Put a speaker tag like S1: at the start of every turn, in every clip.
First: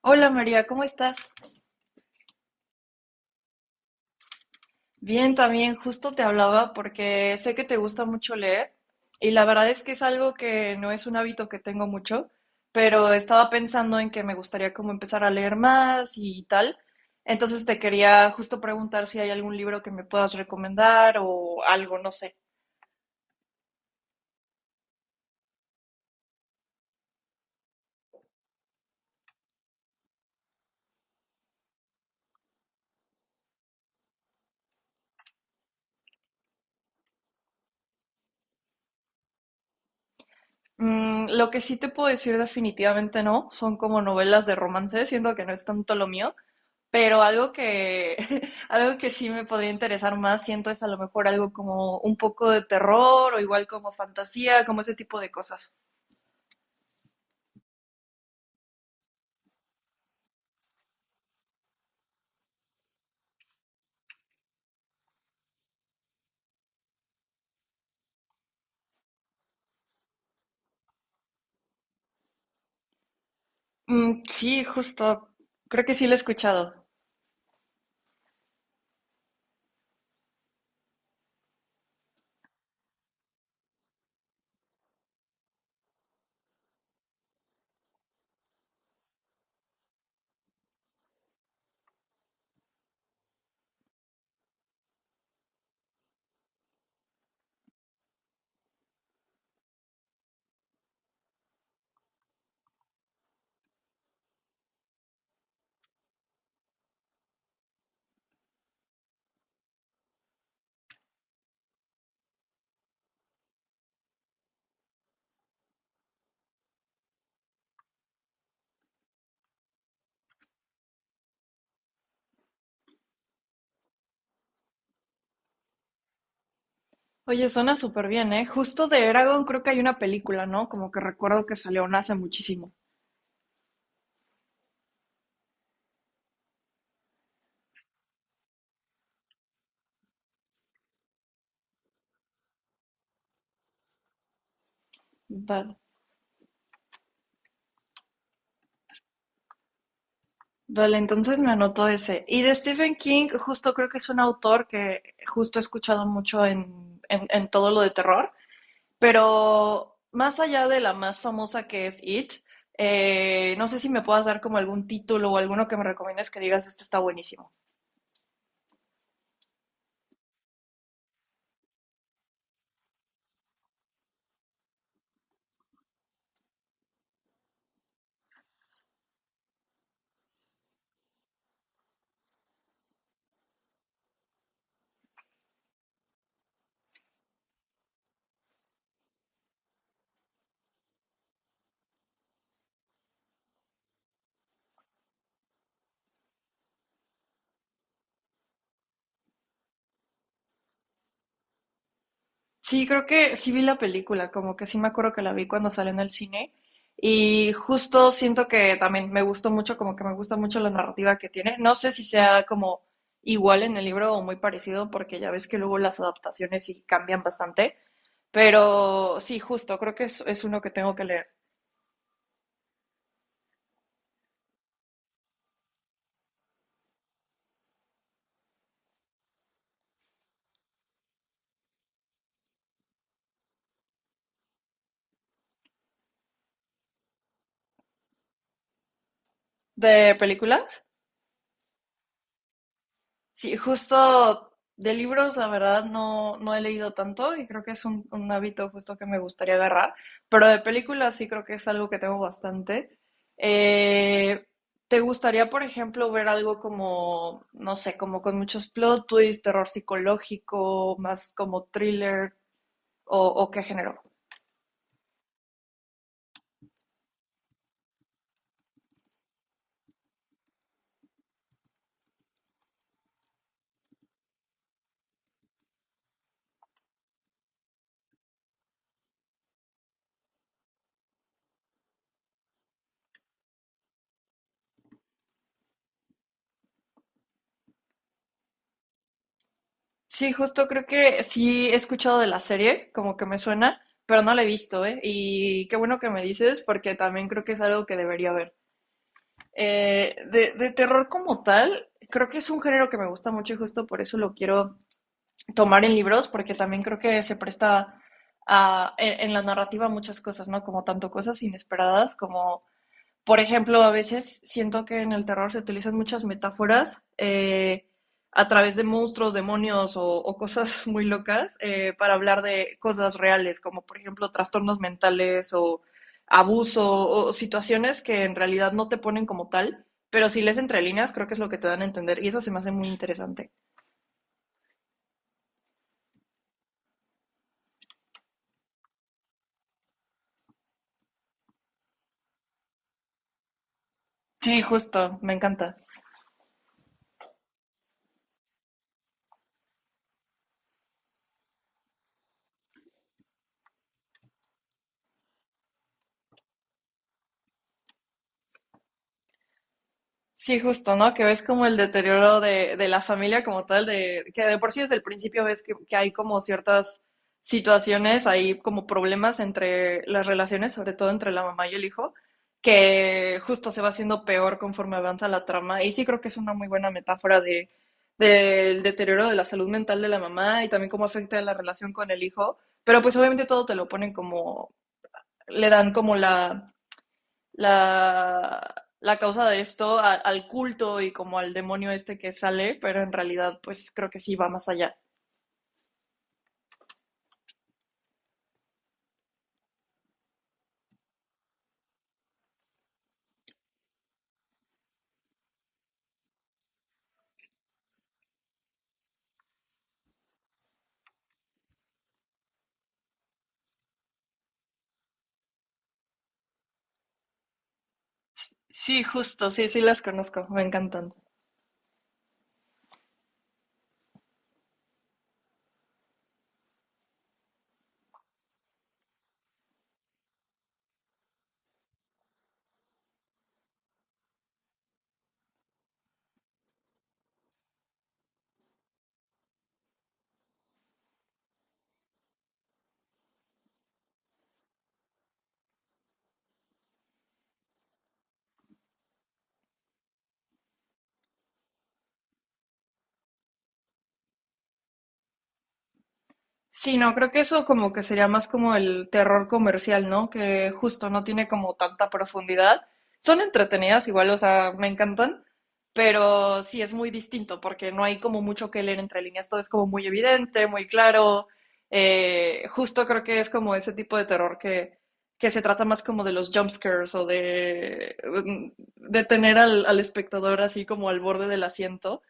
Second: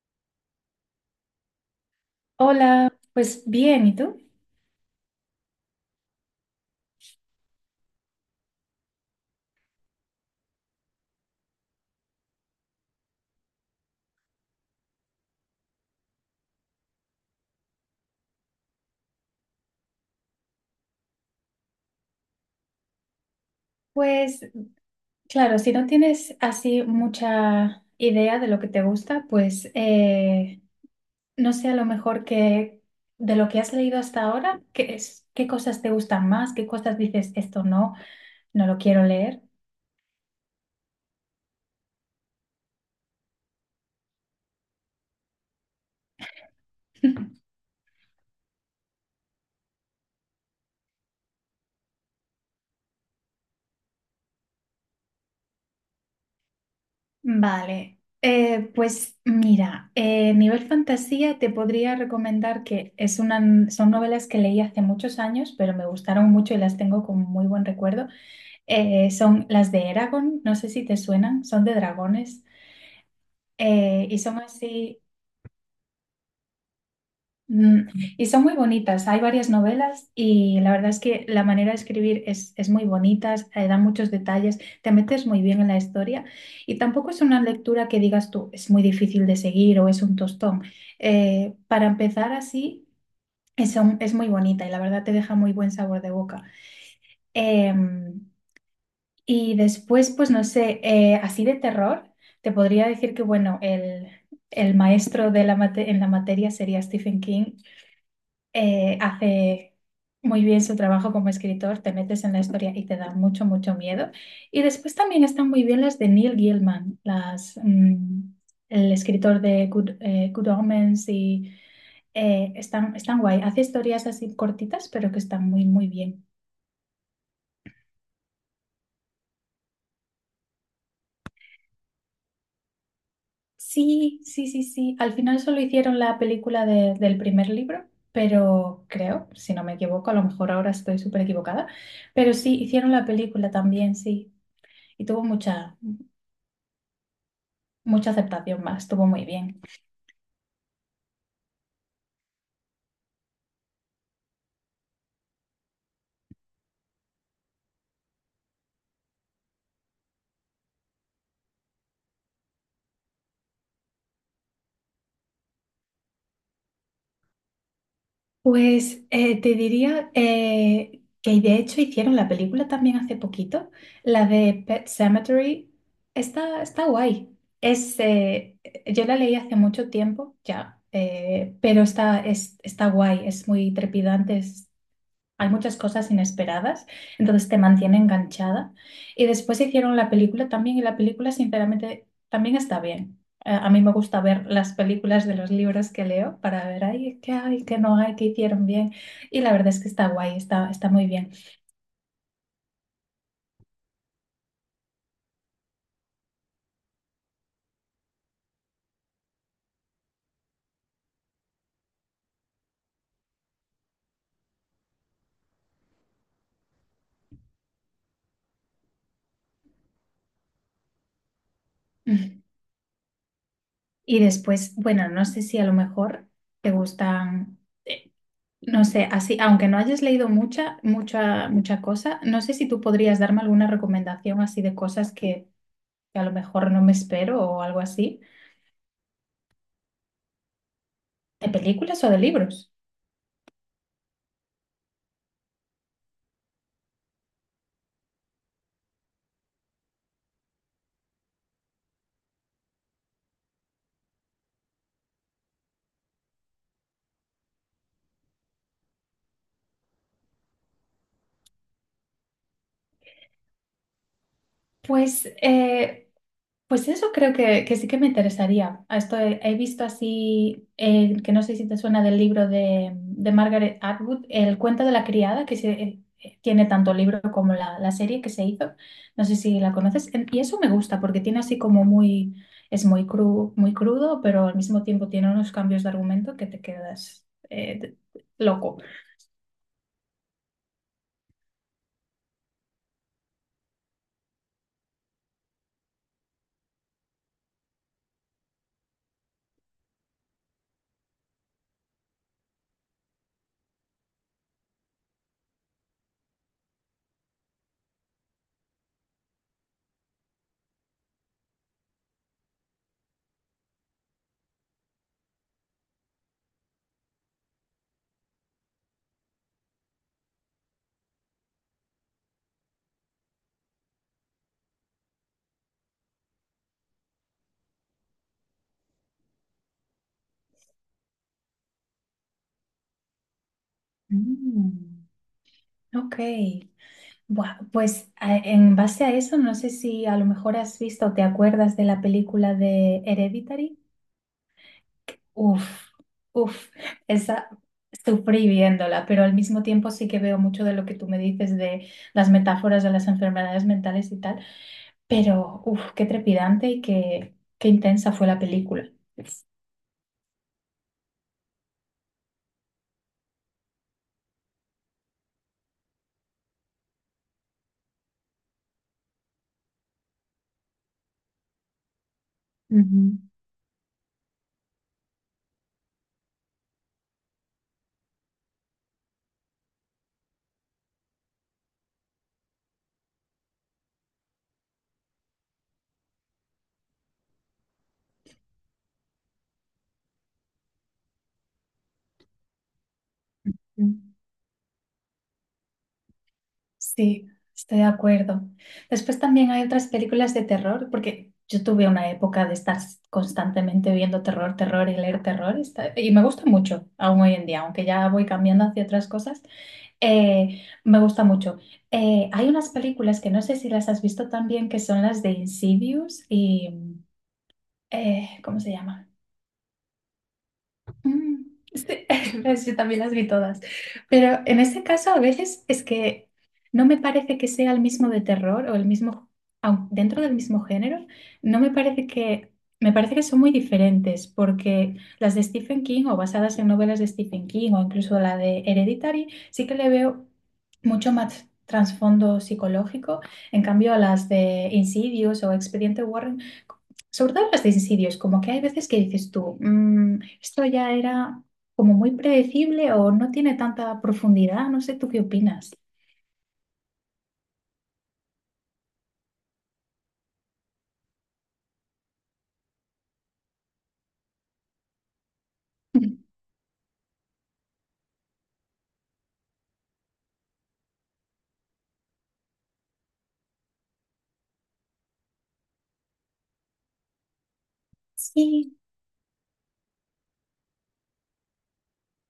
S1: Hola María, ¿cómo estás?
S2: Hola, pues bien, ¿y tú?
S1: Bien, también justo te hablaba porque sé que te gusta mucho leer y la verdad es que es algo que no es un hábito que tengo mucho, pero estaba pensando en que me gustaría como empezar a leer más y tal. Entonces te quería justo preguntar si hay algún libro que me puedas recomendar o algo, no sé.
S2: Pues claro, si no tienes así mucha idea de lo que te gusta, no sé, a lo mejor que de lo que has leído hasta ahora, ¿qué es, qué cosas te gustan más? ¿Qué cosas dices esto no lo quiero leer?
S1: Mm, lo que sí te puedo decir definitivamente no, son como novelas de romance, siento que no es tanto lo mío. Pero algo que, algo que sí me podría interesar más, siento, es a lo mejor algo como un poco de terror o igual como fantasía, como ese tipo de cosas.
S2: Vale, pues mira, nivel fantasía te podría recomendar que son novelas que leí hace muchos años, pero me gustaron mucho y las tengo con muy buen recuerdo. Son las de Eragon, no sé si te suenan, son de dragones y
S1: Mm,
S2: son
S1: sí,
S2: así,
S1: justo. Creo que sí lo he escuchado.
S2: mm, y son muy bonitas. Hay varias novelas y la verdad es que la manera de escribir es muy bonita, da muchos detalles, te metes muy bien en la historia, y tampoco es una lectura que digas tú, es muy difícil de seguir o es un tostón. Para empezar así, es muy bonita y la verdad te deja muy buen sabor de boca. Em, Y después, pues no sé, así de terror, te podría decir que, bueno, el maestro de en la materia sería Stephen King. Hace muy bien su trabajo como escritor, te metes en la historia y te da mucho, mucho miedo. Y después también están muy bien las de Neil Gaiman, el escritor de Good Omens y están, están guay. Hace historias así cortitas, pero que están muy, muy bien.
S1: Oye, suena súper bien, ¿eh? Justo de Eragon creo que hay una película, ¿no? Como que recuerdo que salió una hace muchísimo.
S2: Sí, sí, sí, sí. Al final solo hicieron la película del primer libro, pero creo, si no me equivoco, a lo mejor ahora estoy súper equivocada, pero sí, hicieron la película también, sí. Y tuvo
S1: Vale.
S2: mucha aceptación, más, estuvo muy bien.
S1: Vale, entonces me anotó ese. Y de Stephen King, justo creo que es un autor que justo he escuchado mucho en todo lo de terror. Pero más allá de la más famosa que es It, no sé si me puedas dar como algún título o alguno que me recomiendes que digas, este está buenísimo.
S2: Pues te diría que de hecho hicieron la película también hace poquito, la de Pet Cemetery. Está guay. Yo la leí hace mucho tiempo ya, pero está guay, es muy trepidante, hay muchas cosas inesperadas, entonces te mantiene enganchada. Y después hicieron la película también, y la película, sinceramente, también está bien. A mí me gusta ver las películas de los libros que leo para ver, ay, qué hay, qué no hay, qué hicieron bien. Y la verdad es que está guay, está muy bien.
S1: Sí, creo que sí vi la película, como que sí me acuerdo que la vi cuando salió en el cine y justo siento que también me gustó mucho, como que me gusta mucho la narrativa que tiene. No sé si sea como igual en el libro o muy parecido, porque ya ves que luego las adaptaciones sí cambian bastante, pero sí, justo, creo que es uno que tengo que leer.
S2: Y después, bueno, no sé si a lo mejor te gustan, eh, no sé, así, aunque no hayas leído mucha, mucha, mucha cosa, no sé si tú podrías darme alguna recomendación así de cosas que a lo mejor no me espero o algo así,
S1: ¿De películas?
S2: de películas o de libros.
S1: Sí, justo de libros, la verdad, no, no he leído tanto y creo que es un hábito justo que me gustaría agarrar, pero de películas sí creo que es algo que tengo bastante. Eh, ¿Te gustaría, por ejemplo, ver algo como, no sé, como con muchos plot twists, terror psicológico, más como thriller o qué género?
S2: Pues, eh, pues eso creo que sí que me interesaría. A esto he visto así, que no sé si te suena del libro de Margaret Atwood, El cuento de la criada. Que se, tiene tanto el libro como la serie que se hizo. No sé si la conoces. Y eso me gusta porque tiene así como muy, es muy crudo, pero al mismo tiempo tiene unos cambios de argumento que te quedas loco.
S1: Sí, justo creo que sí he escuchado de la serie, como que me suena, pero no la he visto, ¿eh? Y qué bueno que me dices porque también creo que es algo que debería ver. De terror como tal, creo que es un género que me gusta mucho y justo por eso lo quiero tomar en libros, porque también creo que se presta a- en la narrativa muchas cosas, ¿no? Como tanto cosas inesperadas como por ejemplo, a veces siento que en el terror se utilizan muchas metáforas a través de monstruos, demonios o cosas muy locas para hablar de cosas reales, como por ejemplo trastornos mentales o abuso o situaciones que en realidad no te ponen como tal, pero si lees entre líneas creo que es lo que te dan a entender y eso se me hace muy interesante.
S2: Mm, ok. Buah, pues en base a eso, no sé si a lo mejor has visto o te acuerdas de la película de Hereditary.
S1: Sí, justo, me encanta.
S2: Uf, uf, Esa sufrí viéndola, pero al mismo tiempo sí que veo mucho de lo que tú me dices de las metáforas de las enfermedades mentales y tal, pero uf, qué trepidante y qué intensa fue la película.
S1: Sí, justo, ¿no? Que ves como el deterioro de la familia como tal, de que de por sí desde el principio ves que hay como ciertas situaciones, hay como problemas entre las relaciones, sobre todo entre la mamá y el hijo,
S2: Ujú.
S1: que justo se va haciendo peor conforme avanza la trama. Y sí creo que es una muy buena metáfora de, del deterioro de la salud mental de la mamá y también cómo afecta la relación con el hijo. Pero pues obviamente todo te lo ponen como, le dan como la, la causa de esto a- al culto y como al demonio este que sale, pero en realidad pues creo que sí va más allá.
S2: Sí, estoy de acuerdo. Después también hay otras películas de terror, porque yo tuve una época de estar constantemente viendo terror, terror, y leer terror, y me gusta mucho aún hoy en día, aunque ya voy cambiando hacia otras cosas, me gusta mucho. Hay unas películas que no sé si las has visto también, que son las de Insidious y... ¿cómo se
S1: Sí,
S2: llama?
S1: justo, sí, sí las conozco, me encantan.
S2: Mm, Sí, pues yo también las vi todas. Pero en ese caso, a veces es que no me parece que sea el mismo de terror o el mismo, aun dentro del mismo género, no me parece me parece que son muy diferentes, porque las de Stephen King o basadas en novelas de Stephen King o incluso la de Hereditary, sí que le veo mucho más trasfondo psicológico. En cambio, a las de Insidious o Expediente Warren, sobre todo en los de suicidios, como que hay veces que dices tú, "Mm, esto ya era como muy predecible o no tiene tanta profundidad". No sé, ¿tú qué opinas?
S1: Sí, no, creo que eso como que sería más como el terror comercial, ¿no? Que justo no tiene como tanta profundidad. Son entretenidas igual, o sea, me encantan, pero sí es muy distinto porque no hay como mucho que leer entre líneas, todo es como muy evidente, muy claro. Justo creo que es como ese tipo de terror que se trata más como de los jump scares o
S2: Sí,
S1: de tener al, al espectador así como al borde del asiento,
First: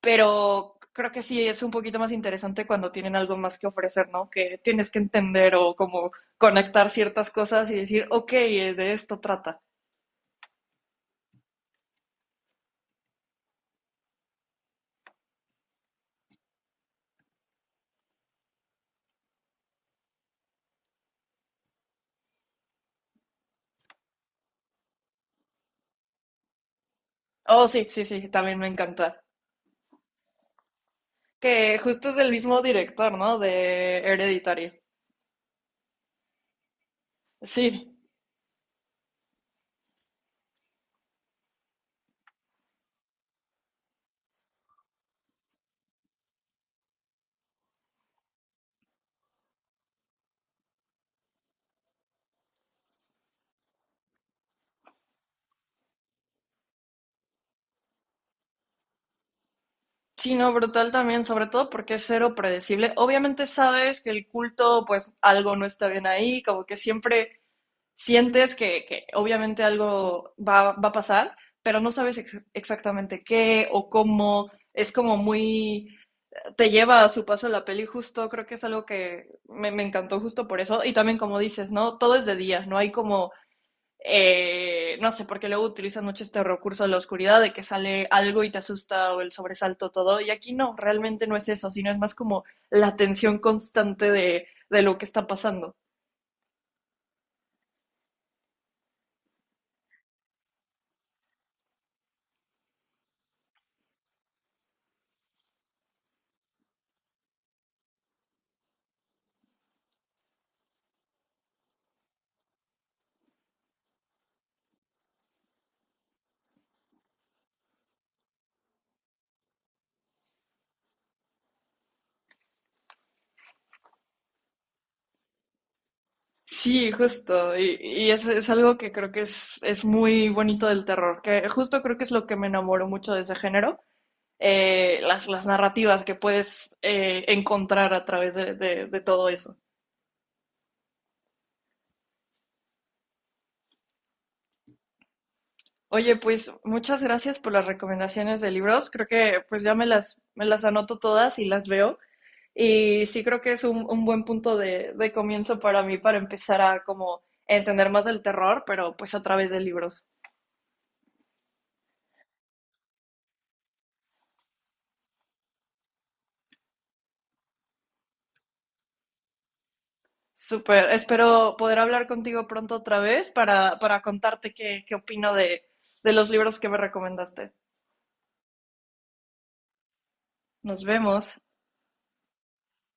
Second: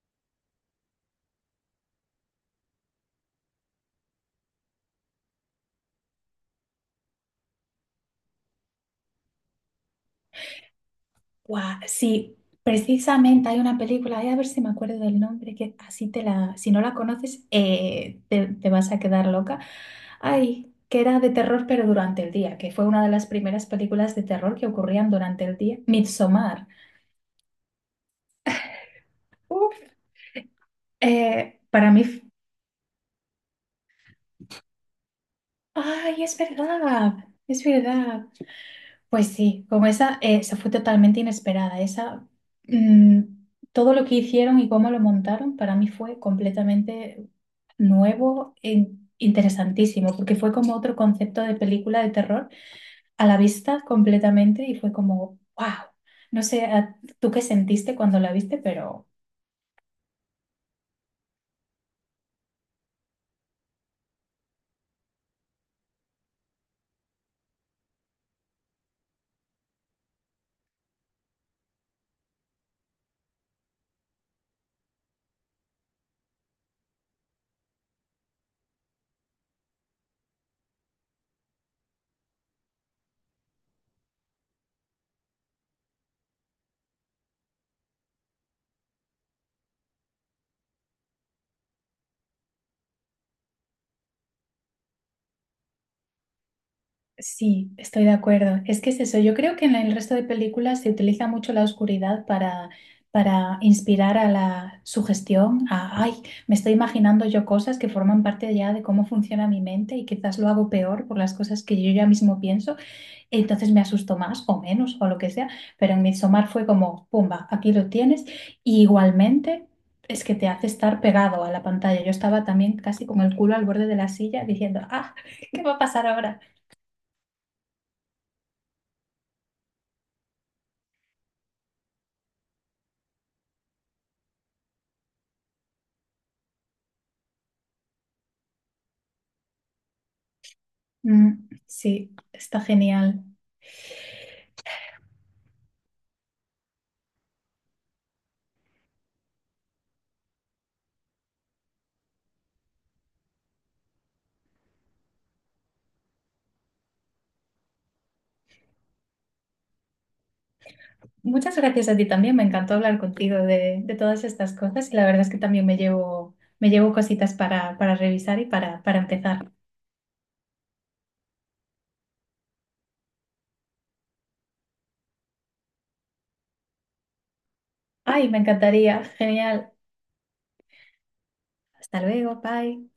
S1: pero creo que sí es un poquito más interesante cuando tienen algo más que ofrecer, ¿no? Que tienes que entender o como conectar ciertas cosas y decir, ok, de esto trata.
S2: guau, sí, precisamente hay una película, ay, a ver si me acuerdo del nombre, que así te la, si no la conoces, te vas a quedar loca. Ay, que era de terror pero durante el día, que fue una de las primeras películas de terror que ocurrían durante el día, Midsommar.
S1: Oh, sí, sí, sí, también me encanta.
S2: Uf,
S1: Que
S2: para mí...
S1: justo es del mismo director, ¿no? De Hereditario.
S2: Ay, es verdad, es
S1: Sí,
S2: verdad. Pues sí, como esa, esa fue totalmente inesperada. Mm, Todo lo que hicieron y cómo lo montaron para mí fue completamente nuevo e interesantísimo, porque fue como otro concepto de película de terror a la vista completamente y fue como, wow. No sé, tú qué sentiste cuando la viste, pero...
S1: sí, no, brutal también, sobre todo porque es cero predecible. Obviamente sabes que el culto, pues algo no está bien ahí, como que siempre sientes que obviamente algo va, va, a pasar, pero no sabes ex exactamente qué o cómo. Es como muy, te lleva a su paso la peli justo, creo que es algo que me encantó justo por eso. Y también como dices, ¿no? Todo es de día, no hay como no sé, porque luego utilizan mucho este recurso de la oscuridad, de que sale algo y te asusta o el sobresalto, todo. Y aquí no, realmente no es eso, sino es más como la tensión constante de lo que está pasando.
S2: Sí, estoy de acuerdo. Es que es eso. Yo creo que en el resto de películas se utiliza mucho la oscuridad para inspirar a la sugestión, a, ay, me estoy imaginando yo cosas que forman parte ya de cómo funciona mi mente y quizás lo hago peor por las cosas que yo ya mismo pienso, entonces me asusto más o menos o lo que sea, pero en Midsommar fue como, pumba, aquí lo tienes. Y igualmente... Es que te hace estar pegado a la pantalla. Yo estaba también casi con el culo al borde de la silla diciendo, ah, ¿qué va a pasar ahora?
S1: Sí, justo. Y es algo que creo que es muy bonito del terror, que justo creo que es lo que me enamoró mucho de ese género, las narrativas que puedes encontrar a través de todo eso.
S2: Mm, sí, está genial.
S1: Oye, pues muchas gracias por las recomendaciones de libros. Creo que pues ya me las anoto todas y las veo. Y sí creo que es un buen punto de comienzo para mí para empezar a como entender más del terror, pero pues a través de libros.
S2: Muchas gracias a ti también. Me encantó hablar contigo de todas estas cosas y la verdad es que también me llevo cositas para revisar y para empezar.
S1: Súper, espero poder hablar contigo pronto otra vez para contarte qué, qué opino de los libros que me recomendaste.
S2: Ay, me encantaría. Genial.
S1: Nos vemos.
S2: Hasta luego. Bye.